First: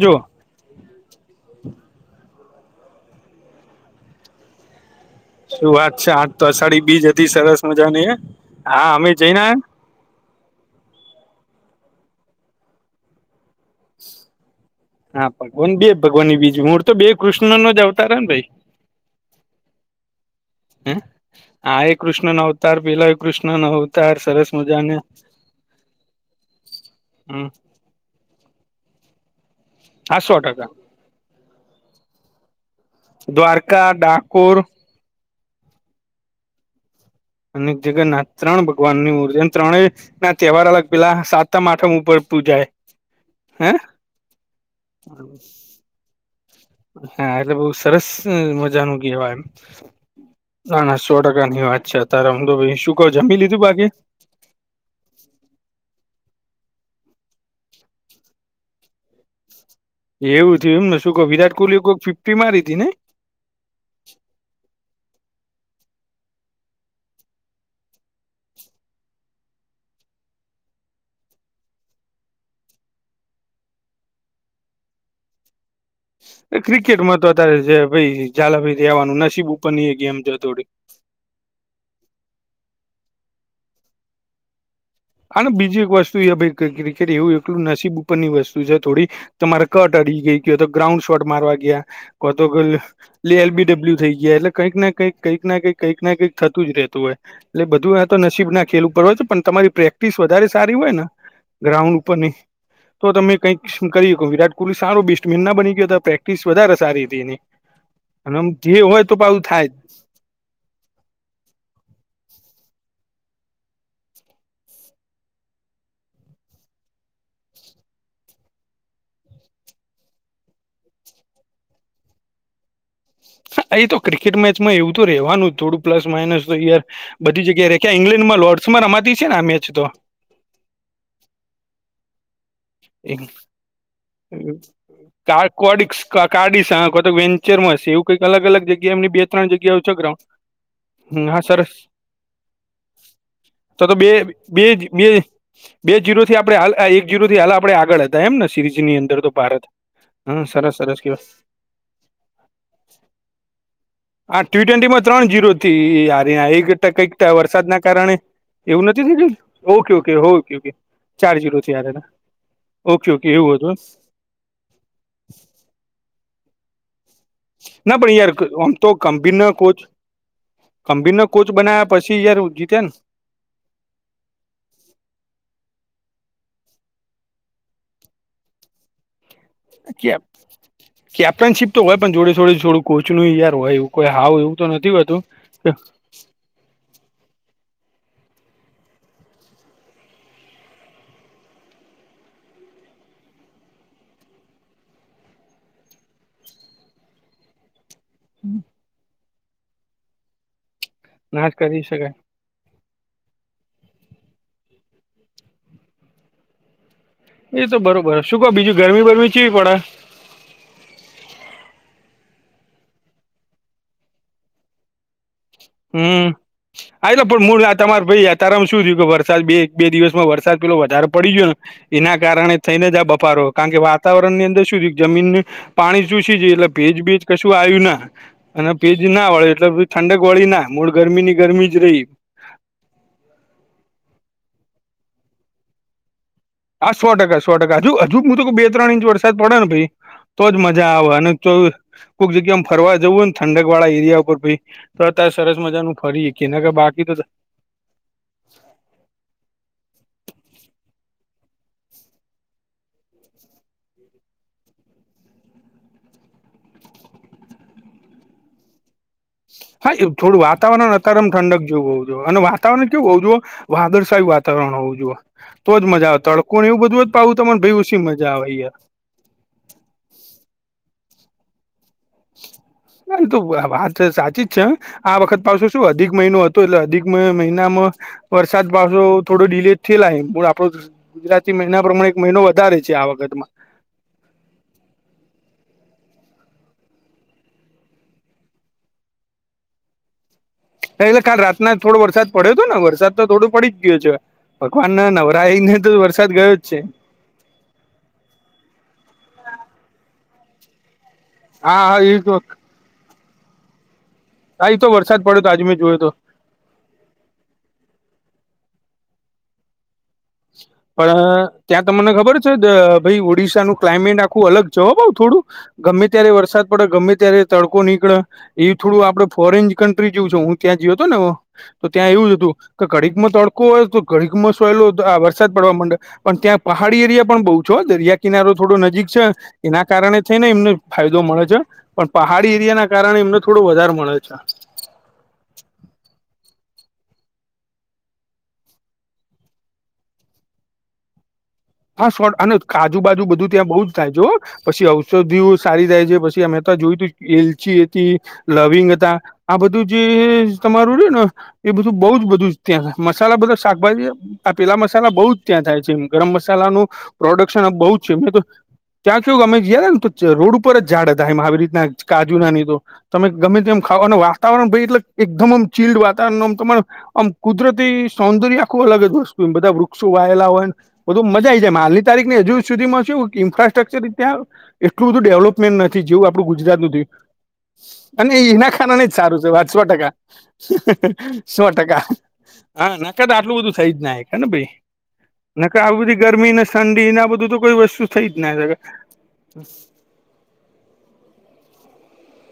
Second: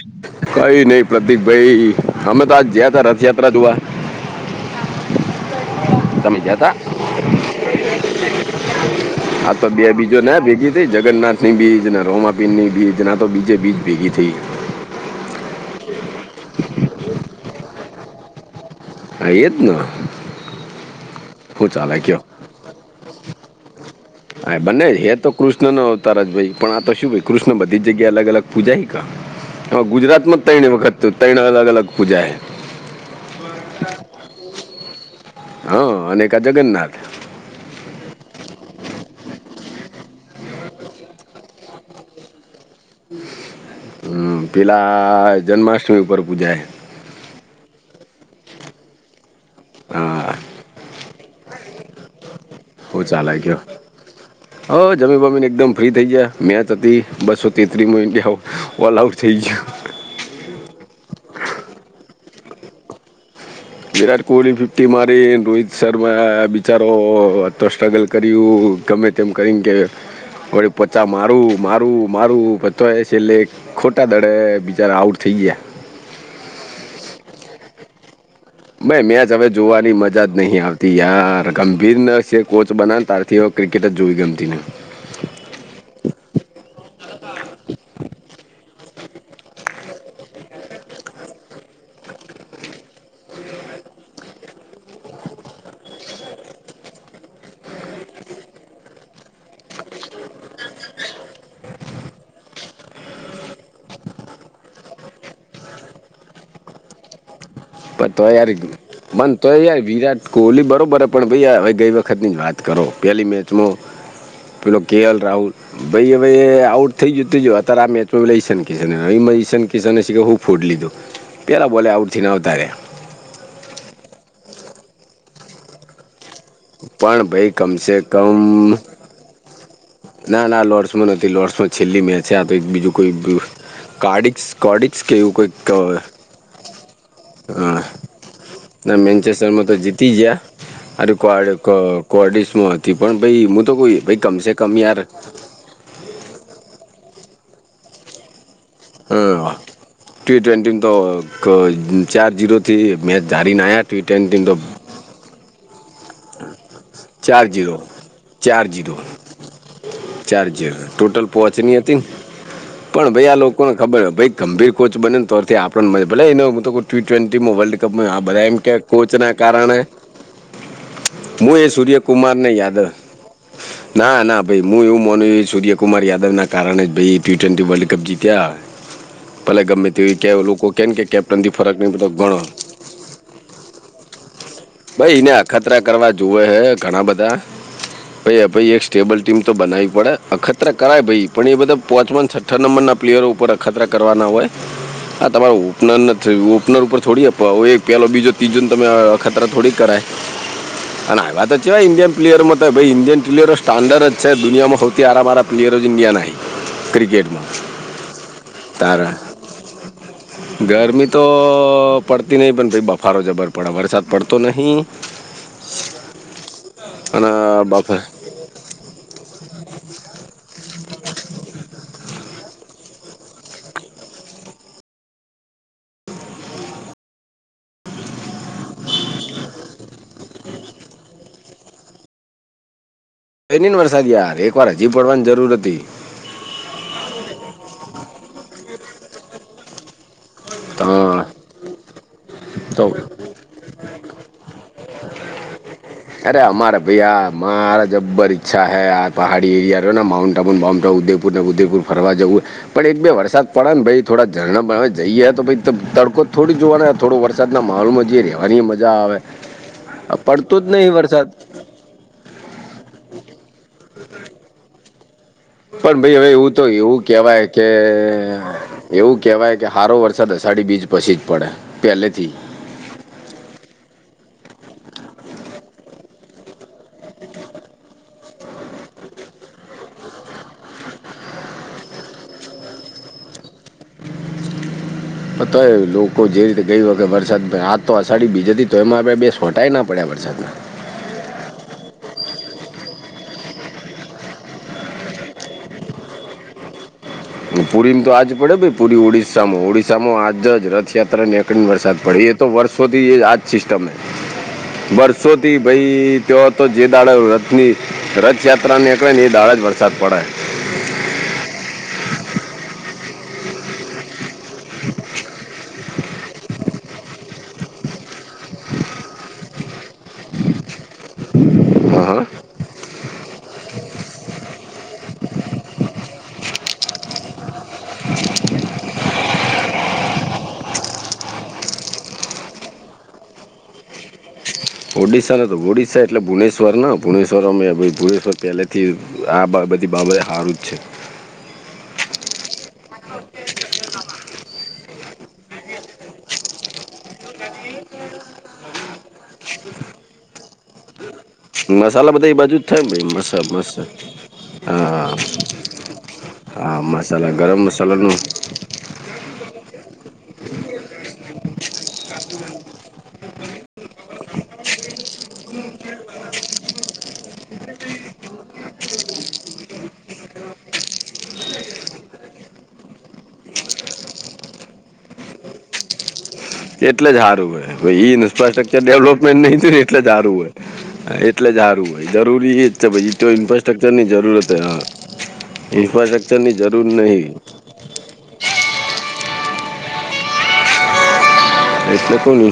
જોઓ કંઈ ની પ્રતીક ભાઈ હમે તો આજ જયા થા રથયાત્રા જોવા શું વાત છે આજ તમે તો ગયા હતા અષાઢી બીજ હતી સરસ મજાની, હા અમે જઈને આયા જો ના ભેગી થઈ જગન્નાથની બીજ ને રોમાપિંરની બીજ ના તો બીજે બીજ ભેગી થઈ હા, ભગવાન બે ભગવાન બીજું મૂળતો બે કૃષ્ણ નો જ આવતાર હન ભાઈ હા એ જ ન હ, આ એ કૃષ્ણનો અવતાર પેલા કૃષ્ણનો અવતાર સરસ હા, બંને મજાને હ તો કૃષ્ણનો અવતાર ભાઈ પણ આ તો શું છે હમ કૃષ્ણ બધી જગ્યાએ અલગ અલગ પૂજાય હ કા હા, સો ગુજરાતમાં ટકા તૈણી વખત તૈણ અલગ અલગ પૂજા દ્વારકા, ડાકોર હા, અને એક જગન્નાથ્ અનેક જગન્નાથ ત્રણ ભગવાનની મૂર્તિ અને ત્રણે‌ ના, તહેવાર અલગ પેલા સાતમ, આઠમ ઉપર પુંજાય, હે હ, પેલા જન્માષ્ટમી પર પૂજાય હા, એટલે બઉ સરસ મજાનું કહેવાય, હા એમ સો ટકા મનની વાત છે અત્યારે હું તો ભાઈ શું કેહ જમી લીધું બાકી હ, જમી બમીને એકદમ ફ્રી થઈ ગયા મેચ હતી બસો તેત્રીસ મો ઇડિયા ઓલ આઉટ થઈ ગયા એવું થયું એમને શું કો વિરાટ કોહલી કોઈક ફિફ્ટી મારી તી ને વિરાટ કોહલી ફિફ્ટી મારી, રોહિત શર્મા બિચારો અત્ર સ્ટ્રગલ કર્યું ગમે તેમ કરીને કે વળી પચા મારું, મારું, મારું, પણ તોય છેલ્લે ખોટા દડે બિચારા આઉટ થઈ ગયા ક્રિકેટમાં તો અત્યારે જે ભાઈ ઝાલા ભાઈથી મેં વાનું મેચ હવે નસીબ ઉપરની જોવાની એ ગેમ મજા જ છે નહીં થોડીક યાર, ગંભીર નસે કોચ બના ને તારથી ક્રિકેટ જ જોવી ગમતી નય હાલોન, બીજી એક વસ્તુ એ ભઈ ક્રિકેટ એવું એકલું નસીબ ઉપરની વસ્તુ છે થોડી તમારે કટ અડી ગઈ કે તો ગ્રાઉન્ડ શોટ મારવા ગયા કો તો કોઈ એટ એલ બી ડબલ્યુ થઈ ગયા એટલે કંઈક કંઈક કંઈક કઈ કઈક ના કઈક થતું જ રહેતું હોય એટલે, બધું એ તો નસીબના ખેલ ઉપર હોય છે પણ તમારી પ્રેક પ્રેક્ટિસ વધારે સારી હોય ન ગ્રાઉન્ડ ઉપરની તો તમે કઈક કરી શકો વિરાટ કોહલી સારો બેસ્ટમેન ના બની ગયો પ્રેક્ટિસ વધારે સારી હતી એની. પન તોય અને આમ યાર જે હોય તો મને પાછું તોય યાર થાય વિરાટ કોહલી બરોબર હ પણ ભાઈ હવે ગઈ વખતની જ વાત કરો પેલી મેચમાં પેલો કે એલ રાહુલ ભાઈ હવે આઉટ થઈ જતી અત્યારે આ મેચમાં પલે ઈશાન, કિશનમાં ઈશાન કિશન કે હું ફૂટ લીધું, પહેલાં બોલે આઉટથી ન આવતા રહ્યા. એ તો ક્રિકેટ મેચમાં એવું તો રહેવાનું થોડુંક પ્લસ માઇનસ તો યાર પણ બધી ભાઈ જગ્યા કમસે રેખ્યા કમ ઈંગ્લેન્ડમાં લોર્ડસમાં રમાતી છે ને આ મેચ તો ના ના લોર્સમાં નથી, લોર્ડસમાં છેલ્લી મેચ સ્યાં તો એક બીજું કોઈ કાર્ડિક્સ કોડિક્સ કે એવું કોઈક કાઢીશ આખો તો વેન્ચરમાં હશે એવું કઈક અલગ અલગ જગ્યા એમની બે ત્રણ જગ્યાઓ છે ગ્રાઉંડ. અરેડીસમાં હતી પણું તો કોઈ બે કમસે બે કમ યાર બે બે જીરોથી આપણે એક જીરોથી હાલ આપે આગળ હતા એમ સિરીઝની અંદર તો ભારત. ટી હમ સરસ ટ્વેન્ટી તો સરસ કેવાય ચાર જીરો થી મેચ ધારીને આવ્યા. આ ટ્વેન્ટી તો ટી ટવેન્ટીમાં ત્રણ જીરો કઈક ચાર જીરો વરસાદના કારણે એવું નથી થય ગયુ okay okay. Okay charge okay total ચાર જીરો થી પહોંચની હતી હારેલા ને પણ ઓકે ઓકે ભાઈ આ એવું હતું લોકોને એમ. ખબર ભઈ ગંભીર કોચ બનેને તારથી આપ મ ભલે એ ટી ટ્વેન્ટી વર્લ્ડ કપ ના પણ આ યાર બધા ક- એમ કે આમ તો કોચ મના ગંભીરના કારણે કોચ ગંભીરના કોચ હું એ બનાયા પછી યાર સૂર્યકુમારને જીત્યા યાદવ ને ના ના ભાઈ. હું એવું માનું કે સૂર્યકુમાર યાદવના કારણે જ ભાઈ એ ટી ટ્વેન્ટી વર્લ્ડ કપ જીત્યા. પલા ગમે તે કે લોકો કે કે કેપ્ટનથી ફરક નહ પ ગણો કોચ નું યાર હોય એવું કોઈ આવ એવું. તો નથી ભાઈ હોતું એને કે અખતરા કરવા જોવે હે ઘણા બધા. ભ ભાઈ એક સ્ટેબલ ટીમ તો બનાવી પડે અખત્ર કરાય ભાઈ પણ એ બધા પોચવાન, અઠ્ઠ નંબર ના પ્લેયરો ઉપર અખતરા કરવાના હોય. આ તમારો ઓપનર ઓપનર ઉપર છોડી આપ પેલો બીજો. તજ તમે ખતરા થોડીક કરાય અને ના જ કરી આવ્યાત ઇન્ડિયન શકાય પ્લેયર, ભાઈ ઇન્ડિન ટીલેર સ્ટાર્ન્ડડ જ છે દુનિયામાં સૌથી આરામમારા પ્લેયર ઇન્ડિયા નં એ તો બરોબર શું કહ બીજું ગરમી તારા બરમી ચીવી પડ? ગરમી તો પડતી નહી પણ પ બફારો જબર પડે વરસાદ. પર તો નહીં. હમ હ તો અને પણ મૂળ બફાર તમારે ભાઈ યા તારામાં શું થયું કે વરસાદ બે બે દિવસમાં વરસાદ. પેલો વધારે પડી ગયો ને એના કારણે, થઈને જ બપારો કારણ કે વાતાવરણ ની અંદર શું જમીન. પાણી ચુસી જાય એટલે ભેજ ભેજ કશું આવ્યું ના અને ભેજ ના વળે એટલેધ ઠંડક કોળી ના મૂળ ગરમી ની ગરમી જ રહી. કઈ નહી ને વરસાદ યાર એક વાર હજી પડવાની જરૂર હતી. હા સો ટકા સો ટકા હજુ હજુ હું તો બે ત્રણ ઇંચ વરસાદ પડે ને ભાઈ તોજ મજા તો આવે અને, તો કોઈક જગ્યામ તો ફરવા જવું ને ઠંડક વાળા એરિયા ઉપર ભી તો અત્યારે સરસ મજાનું. અરે ખરી કે ના કે અમારે બાકી તો, ભૈયા મારા જબર ઈચ્છા હ આ પહાડી એરિયાો ને માઉન્ટ આબુન બમ ઉદેપુર ને ઉદેપુર ફરવા જવું. પણ એક બે વરસાદ પડે ને ભ થોડા ઝરણા જઈએ તો તડકો થોડી જોવાના. થોડો વરસાદના માહોલમાં જે રહેવાની મજા આવે. હા એ આ થોડું પડતો જ નહીં વાતાવરણ વરસાદ અત્યારેમ ઠંડક, જો હોઉ જો અને વાતાવરણ કેવું હોઉું જોએ વાદળછાયી વાતાવરણ હોવું જોએ. તોજ પણ મજા ભાઈ આવે હવે તડકો તો ને એવું બધું જ પાવું કહેવાય તને કે ભાઈ ઉછી મજા આવે યાર, એવું કહેવાય કે હારો વરસાદ અષાઢી બીજ પછી જ પડે પહેલેથી. ના તો વાત સાચી જ છે. આ વખત પાશે શું અધિક મહિનો હતો એટલે અધિક મહિનામાં. વરસાદ પાસો થોડો ડીલે થયે પણ આપડો. ગુજરાતી મહિના પ્રમાણે એક મહિનો વધારે છે આ વખતમાં. તો એ લોકો જે રીતે ગઈ વખત વરસાદ આ તો અષાઢી બીજાથી તો એમાં આપડ બેસોટા ના પડ્યા વરસાદમાં. એટલે ખાલ રાતના થોડો વરસાદ પડ્યો હતો ને વરસાદ તો થોડો પડી જ ગયો છે. ભગવાન ના નવરાઈ ને તો વરસાદ ગયો જ છે. પુરી ને તો આજ પડે પુરી ઓડિશામાં ઓડિશામાં આજ જ રથયાત્રાને કન વરસાદ પડી એ તો વર્ષોથી આજ સિસ્ટમ છે, હા એ તો વરસાદ પડ્યો તો વર્ષોથી આજે મેં જોયો હતો ભાઈ તો તો જે દાળે રથની રથયાત્રા નીકળે ને એ દાળે જ વરસાદ પડે, પણ ત્યાં તમને ખબર છે, ભાઈ ઓડિશા નું ક્લામેટ. આખું અલગ જવાબ આવ થોડું ગમે ત્યારે વરસાદ પડે ગમે ત્યારે તડકો નીકળે. એ થોડું આપડે ફોરેન કન્ટ્રી જેવું છ હું ત્યાં જયો હતો ને હ તો હા ત્યાં હા એવું જ હતું કે કડીકમાં તડકો હોય તો, કડીક માં સોયલો. વરસાદ પડવા માંડ પણ ત્યાં પહાડી એરિયા પણ બહુ છો દરિયા કિનારો થોડો નજીક છે. એના કારણે થઈને એમને ફાયદો મળે છે. પણ પહાડી એરિયા ના કારણે એમને થોડો વધારે મળે છે. ઓડિશાને તો ઓડિશા એટલે ભુનેશ્રને ભુવનેશ્વર અમે ભ ભુનેશ્વર પહેલેથી. આ બધી બાબતે સારું જ છે. હા શોટ અને કાજુ બાજુ બધું ત્યાં બઉુ જ થાય જો પછી ઔષધિઓ સારી થાય છે પછી અમે તો જોયું તું એલચી એ લવિંગ હતા આ બધું જે તમારું રે ને એ બધું મસાલા બઉુ જ બધા એ બધું જ બાજુ થાય ને ત્યાંય ભાઈ મસાલા મસા બધા મસ્ત શાકભાજી આ પેલા મસાલા હા બઉુ જ ત્યાં થાય છે, મ ગરમ મસા હા મસાલાનું મસાલા ગરમ પ્રોડક્શન બહુ જ મસાલાનું છે, તો ત્યાં કેવું અમે ગયા ને રોડ ઉપર જ ઝાડ હતા એમાં આવી રીતના કાજુ ના નહી તો તમે ગમે તેમ ખાવઓ અને વાતાવરણ ભાઈ એટલે એકદમમ ચીલ્ડ વાતાવરણમ તમારે આમ કુદરતી સૌંદર્ય આખું અલગ જ, વસ્તુ એ બધા વૃક્ષો વાયેલા હોય ને બધ મા આવી જાય હાલની તારીખને હજુ સુધીમાં શું ઇન્ફ્રાસ્ટ્રક્ચર એટલું બધું ડેવલપ નથી જેવું આપડું ગુજરાત એટલે જ સારું હોય ભાઈ નયું અને એ હના ઇન્ફ્રાસ્ટ્રક્ચર ખાના જ ડેવલપમેન્ટ સારું છે, નહીં થયું વાસવા ટકા ને એટલે જ સારું હોય એટલે જ સો સારું ટકા હોય જરૂરી એ જ છે હા ભાઈ નક તો આટલું બધું થઈ ઇન્ફ્રાસ્ટ્રક્ચરની જ નાે ને જરૂરત હે ભાઈ હા આવી બધી ગરમી ઇન્ફ્રાસ્ટ્રક્ચરની ને જરૂર ઠંડીને નહીં બધું તો કોઈ વસ્તુ થઈ જ ના એટલે કોઈ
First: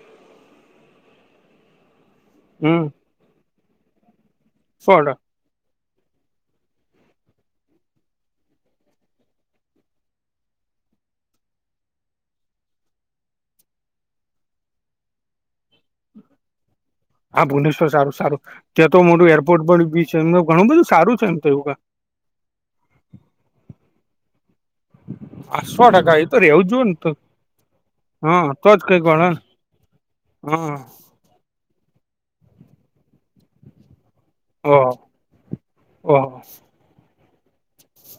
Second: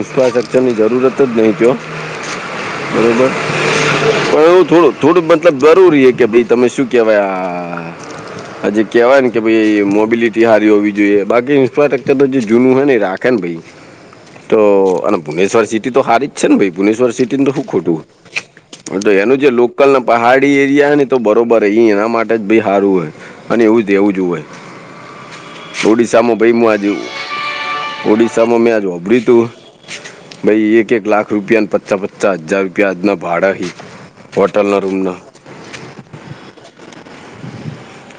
ઇન્ફ્રાસ્ટ્રકચર ની જરૂરત જ નથી આપી હમ્મ બર પણ એવું થોડું ટકા થોડું મતલબ જરૂરી છે, કે ભાઈ તમે શું કેહેવાય આ આ જે કેવાય ને કે ભ મોબિલિટી સારી હોવી જોઈએ બાકી ઇન્ફ્રાસ્ટ્રક્ચર તો જે જૂનું હો ને રાખ કે ભાઈ તો અને ભુનેશ્વર સિટી તો સારી જ છે, ને ભ ભુશ્વર સ હા તો ભુવનેશ્વર ખોટું સારું સારું ત્યાં તો મોટું એનું જે એરપોર્ટ પણ લોકલ બી છે એમ પહાડી ઘણું બધું એરિયા ને સારું તો છે એમ બરોબર એવું એના માટે જ ભ સારું હોય અને એવુંદુજ હોય ક સો ટકા એ ઓડિશામાં તો રેવું ભાઈમ જ જોએ ને આજું તો હા ઓડિશામાં તો મેં જ આજ કઈક હોભળ્યું ગણે ને તું ભાઈ હા એક એક લાખ રૂપિયાને પચાસ તો હજાર રૂપિયા અદના ભાડાહી ઓ ઓ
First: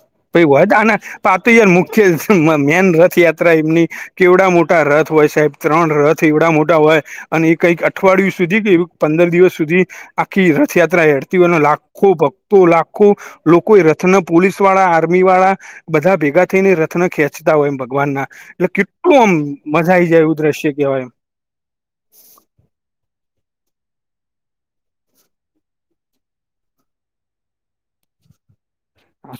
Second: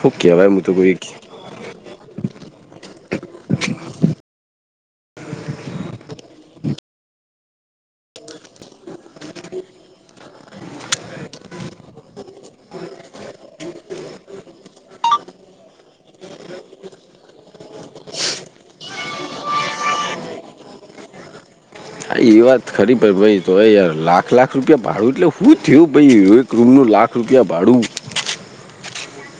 શું પ કહેવાય હું હોય તો કોઈ આના તો યાર મુખ્ય મેન રથયાત્રા એમની કેવડા મોટા રથ હોય સાહેબ ત્રણ રથ એવડા મોટા હોય અને એ કઈક અઠવાડિયું સુધી કે પંદર દિવસ સુધી આખી રથયાત્રા હડતી હોય લાખો તો લાખો લોકો રથના પોલીસ વાળા આર્મીવાળા બધા ભેગા થઈને રત્ન ખેંચતા હોય એમ ભગવાન ના એટલે કેટલું આમ મજા આઈ જાય એવું દ્રશ્ય કવાય એમ, એ વાત ખરી પ ભાઈ તો યાર લાખ લાખ રૂપિયા ભાડું એટલે હું થયું ભ ક રૂમનું લાખ રૂપિયા ભાડું.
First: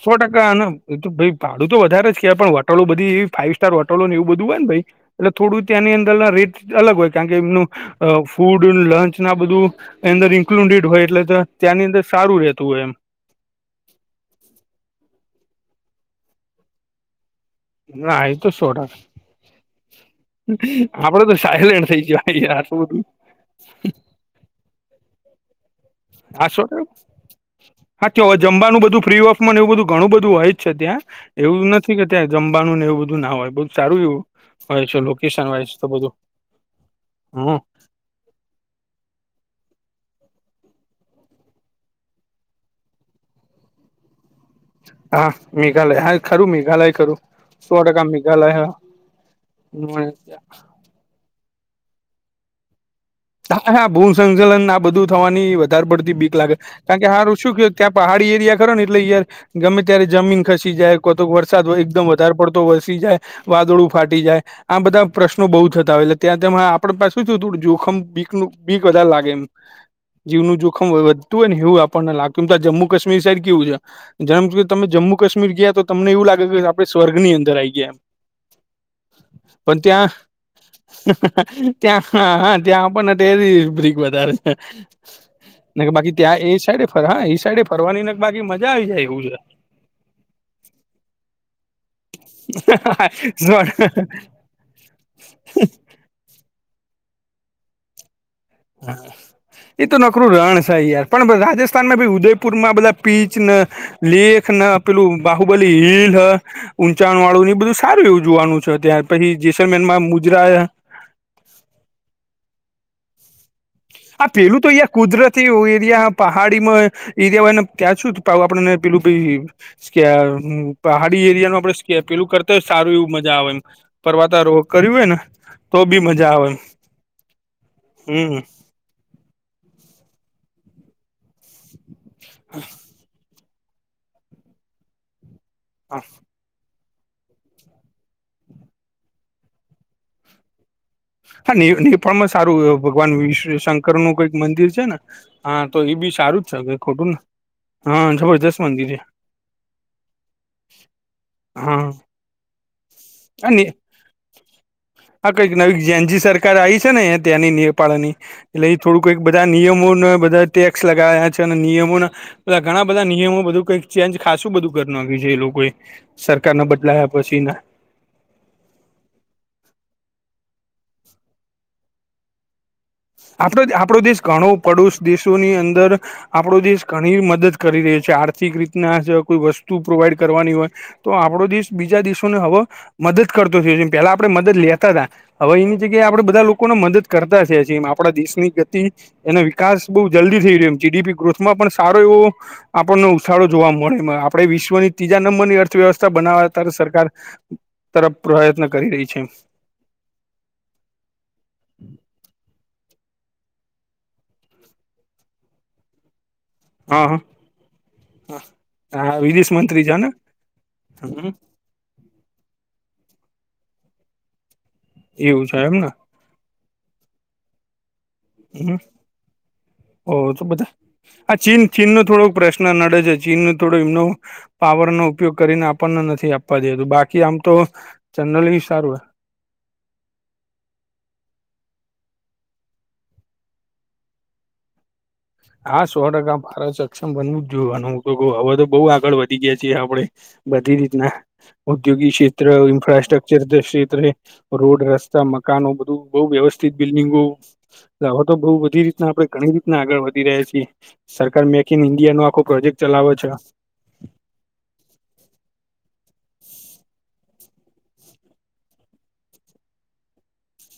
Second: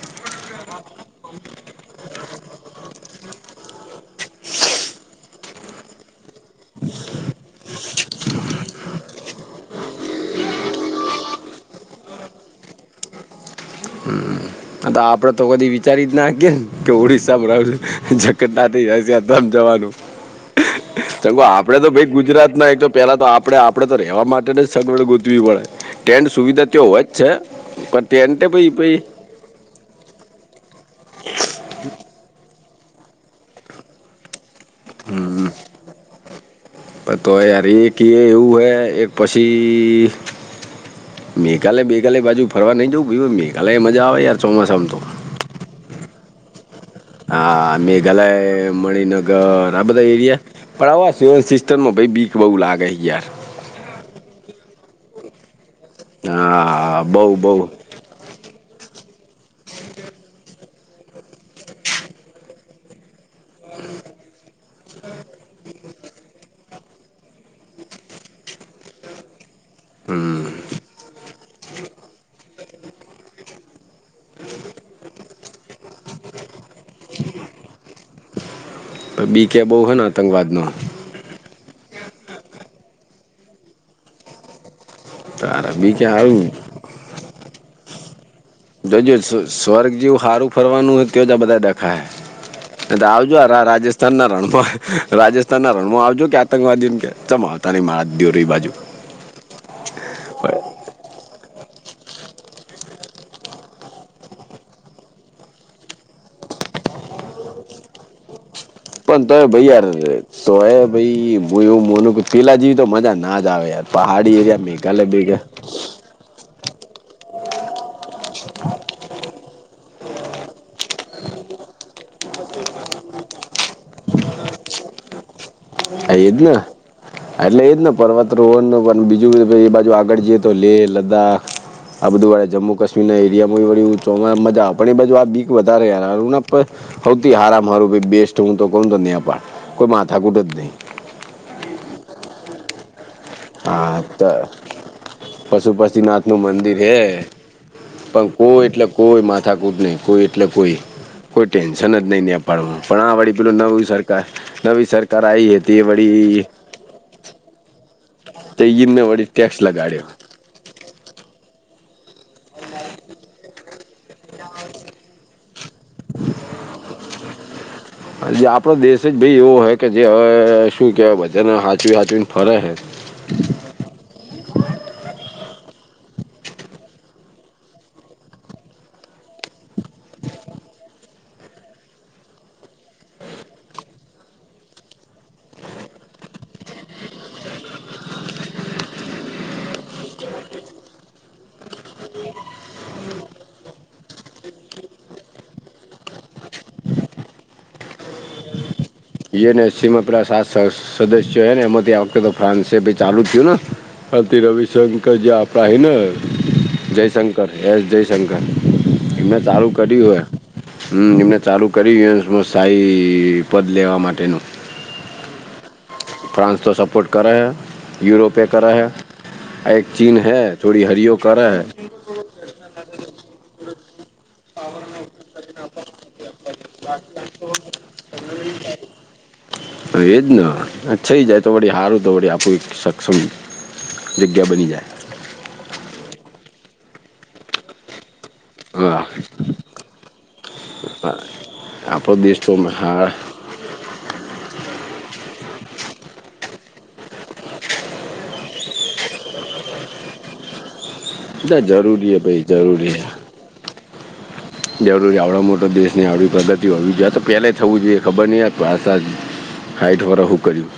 સો ટકા ને એ ભાઈ ભાડું તો વધારે જ કવાય પણ હોટલો બધી એવી ફાઈવ સ્ટાર હોટલો ને એવું બધું હોય ને ભાઈ. એટલે થોડું ત્યાંની અંદર ના રેટ અલગ હોય કારણ કે એમનું ફૂડ લંચ ના બધું. એ અંદર ઇન્ક્લુડેડ હોય એટલે ત્યાંની અંદર સારું રહેતું હોય એમ, [unintelligible] આપડે તો કધી ર રીત નાખી ને કે ઓડિશસા માં રહ ના છું એ તો જટતા સો થ ટકા જશેમ જવાનું ત તો આપડે તો સાયલેન્ટ થઈ ભાઈ જવાય ગુજરાત યાર ના એક આટલું તો બધું પેલા તો આપડે આપણે તો રહેવા માટે ને જ સગવડ ગોતવી પડે ટેન્ટ હા સુવિધા સો તો ટકા હોય જ છે પણ હા ટેન્ટ ત્યાં પી જમવાનું પ બધું ફ્રી ને એવું બધું ઘણું બધું હોય જ છે, ત્યાં એવું નથી કે ત્યાં જમવાનું ને એવું બધું ના હોય બુ સારું એવું વાય છે હમ લોકેશન વાય છે, તો બધું હમ્મ કે એવું હય એક પછી મે કાલે બે કાલે બાજુ ફરવા નહી જઉં ભ મે કાલે મજા આવે ર ચોમાસામ તો. હા મેઘાલય હા ખરું મેઘાલય, ખરું હા સો ટકા મેઘાલય મણિનગર આ બધા એરિયા. બવા સયોન સિસ્ટમમાં ભ બીખ બઉુ લાગે હયાર, હા હા ભૂ સંચલન આ બધું થવાની વધારે પડતી બીક લાગે કારણ હા કે બહુ હ શું બહુ ક ત્યાં. પહાડી એરિયા ખરો ને એટલે યાર ગમે ત્યારે જમીન ખ, જાય તો વરસાદ એકદમ વધારે પડતો વરસી જાય. વાદળું ફાટી જાય આ બધા પ્રશ્નો બહુ થતા હોય એટલે ત્યાં તેમ આપણે પાસેું થયું હતુંજોખમ. બીક નું બીક વધારે લાગે એમ, હમ. જીવનું જોખમ વધુંય ને એવું આપણને લાગત્યું એમ તો આ જ્મુ કાશ્મીર સાઈડ કેવું છે. જેમ કે તમે જમ્મુ કાશ્મીર ગયા તો તમને એવું લાગે કે આપણે સ્વર્ગ ની અંદર આવી ગયા એમ. બીકે બહુ પણ હે ને ત્યાં. આતંકવાદનો ત્યાં હા હા ત્યાં આપણને તેરી બ્રક વધારે છે. તારા ને બીકે બાકી સારું ત્યાં એ સાઈડે ફર હા એ સાઈડે ફરવાની ને બાકી મસ્. જોજ સ્વર્ગ જેવું સારું ફરવાનું હોય તો જ બધા દેખાય. એ આવજોાર રાજસ્થાન ના રણભો. રાજસ્થાન ના ર આવજો કે આતંકવાદી ને કે ચ આવતા ન મા દ ર બાજુ. એ તો નકરું રણ છે યાર પણ રાજસ્થાનમાં ભી ઉદયપુર માં બધા પીચ. લેખ ના પેલું બાહુબલી હિલ ઊંચાણ વાળું બધું સારું એવું જોવાનું છે. યાર પછી જેૈસર મેનમા મુજરા. ભાઈ હું એવું મોનું કે પેલા જેવી તો મજા ના જ આવેાર. આ પેલું તો અહયા કુદરતી એરિયા. પહાડી માં એરિયા હોય ને ત્યાં શુંું આપડને પેલું ભાઈ. સ્ પહાડી એરિયા ન આપડે સ્કે પેલું કરતા હોય સારું એવું મજા આવે એમ. પરવાતા રોગ કર્યું હોય ને. તો બી એજ મજા આવે ને એમ એટલે એજ ને પર્વત હમ રો. બીજું એ બાજુ આગળ જઈએ તો લેહ લદ્દાખ આ બધું વાળે જમ્મુ ક્મી. એરિયામાંળો મજા આપણ એ બાુ આ બીક વધારે યાર. સવથી હારમ હારું ભ બેસ્ટ હું તો કું તો નેપાર કોઈ માથાકૂટ જ નહીં. હા પણમાં સારું. ભગવાન વિશ્વ શંકર હા નું તો કઈક મંદિર છે ને હા તો એ બી પશુપતિનાથનું સારું જ છે મંદિર ક હે ખોટુંને. પણ કોઈ એટલે કોઈ માથાકૂટ નહી કોઈ એટલે કોઈ કોઈ હા ટેન્શન જ નહી આપ. પડ પણ આ વડીપી ન અને સર. આ કંઈક નવી જનજી વળી સરકાર આવી છે ને ત્યાંની નેપાળની. એટલે તે એ એમને થોડું કઈક વળી બધા ટેક્સ નિયમો લગાડ્યો બધા ટેક્સ લગાવ્યા છે અને નિયમોના. બા ઘણા બધા નિયમો બધું કઈક ચેન્જ ખાસું બધું કરખ્યું છે એ લોકોએ સરકાર નાો બદલાયા પછી ના. જે આપડો દેશ જ ભાઈ એવો હ કે જે હવે શું કેવાય વજન હાચવી હાચને ફરે હે. આપડો આપણો દેશ ઘણો પડોશ દેશોની અંદર આપડો દેશ ઘણી મદદ કરી રહ્યો છે આર્થિક રીતના કોઈ વસ્તુ પ્રોવાઈડ કરવાની હોય તો આપણો દેશ બીજા દેશોને હવે, મદદ કરતો છે, પેલા આપણે મદદ લેતા હતા હવે એની જગ્યાએ આપડે બધા લોકોને મદદ કરતા છે. જેમ આપણા દેશની ગતિ એનો વિકાસ બહુ જલ્દી થઈ રહ્યો એ જીડીપી ગ્રોથમાં પણ સારો એવો. આપણને ઉછાળો જોવા મળે, આપણેે વિશ્વની ત્રીજા નંબરની અર્થવ્યવસ્થા બનાવ ત્યારે સરકાર. તરફ પ્રયત્ન કરી રહી છે. સીમાં પેલા સાત સદસ્યો છે, ને એમાંથી આ વખતે તો ફ્રાન્સ ચાલુ થયુંને. અતી રવિશંકર જે આપડા હૈ ને જય હા હા શંકર એસ જયશંકર હા મેં વિદેશ ચાલુ મંત્રી છે ને કર્યું હ હમ એમને ચાલુ કરી શહી પદ લેવા માટેનું એવું છે એમને ફ્રાન્સ તો સપોર્ટ કરે હય યુરોપે હમ કરા હૈ એક ચીન હૈ થોડી હરિયો કરા હૈ ોકશન નડે છે ચીન થોડું એમનો પાવર નો ઉપયોગ કરીને આપણને નથી આપ આપવા દ બાકી આમ તો ચનલ સારું હ હ એજ ને થઇ જાય તો વળી હારું તો વળી આપું સક્ષમ જગ્યા બની જાય હા સો ટકા ફાર સક્ષમ બનવું જ જોયવાનું હું તો કઉ હવેજ તો બહુ હા આગળ વધી ગયા છીએ આપડણે બધી રીતના ઉદ્યોગિક આપણો દેશ ક્ષેત્ર તો હા ન્ફ્રાાસસ્ટ્રક્ચર ક્ષેત્રે રોડ રસ્તા મકાનો બધું બઉ વ્યવસ્થિત બિલ્ડિંગો હવા તો બઉ બધી રીતના આપણે ઘણી રીતના આગળ વધી રહ્યા છીએ. સરકાર બધા મેકઇન જરૂરી હે ઈન્ડિયાનો ભાઈ આખો પ્રોજેક્ટ જરૂરી હે ચલાવે છે. જરૂરી આવડો મોટો દેશની આવડી પ્રગતિઓ હોવી જોઈએ, તો પહેલા થવું જોઈએ ખબર નહીં આ ભાષા જ. હાઈટવારા હું કર્યું.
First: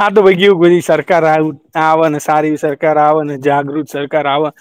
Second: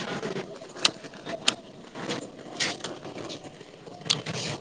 આ તો ભાઈ કેવું સરકાર આવે ને સારી સરકાર આવે ને જાગૃત સરકાર. કરવા.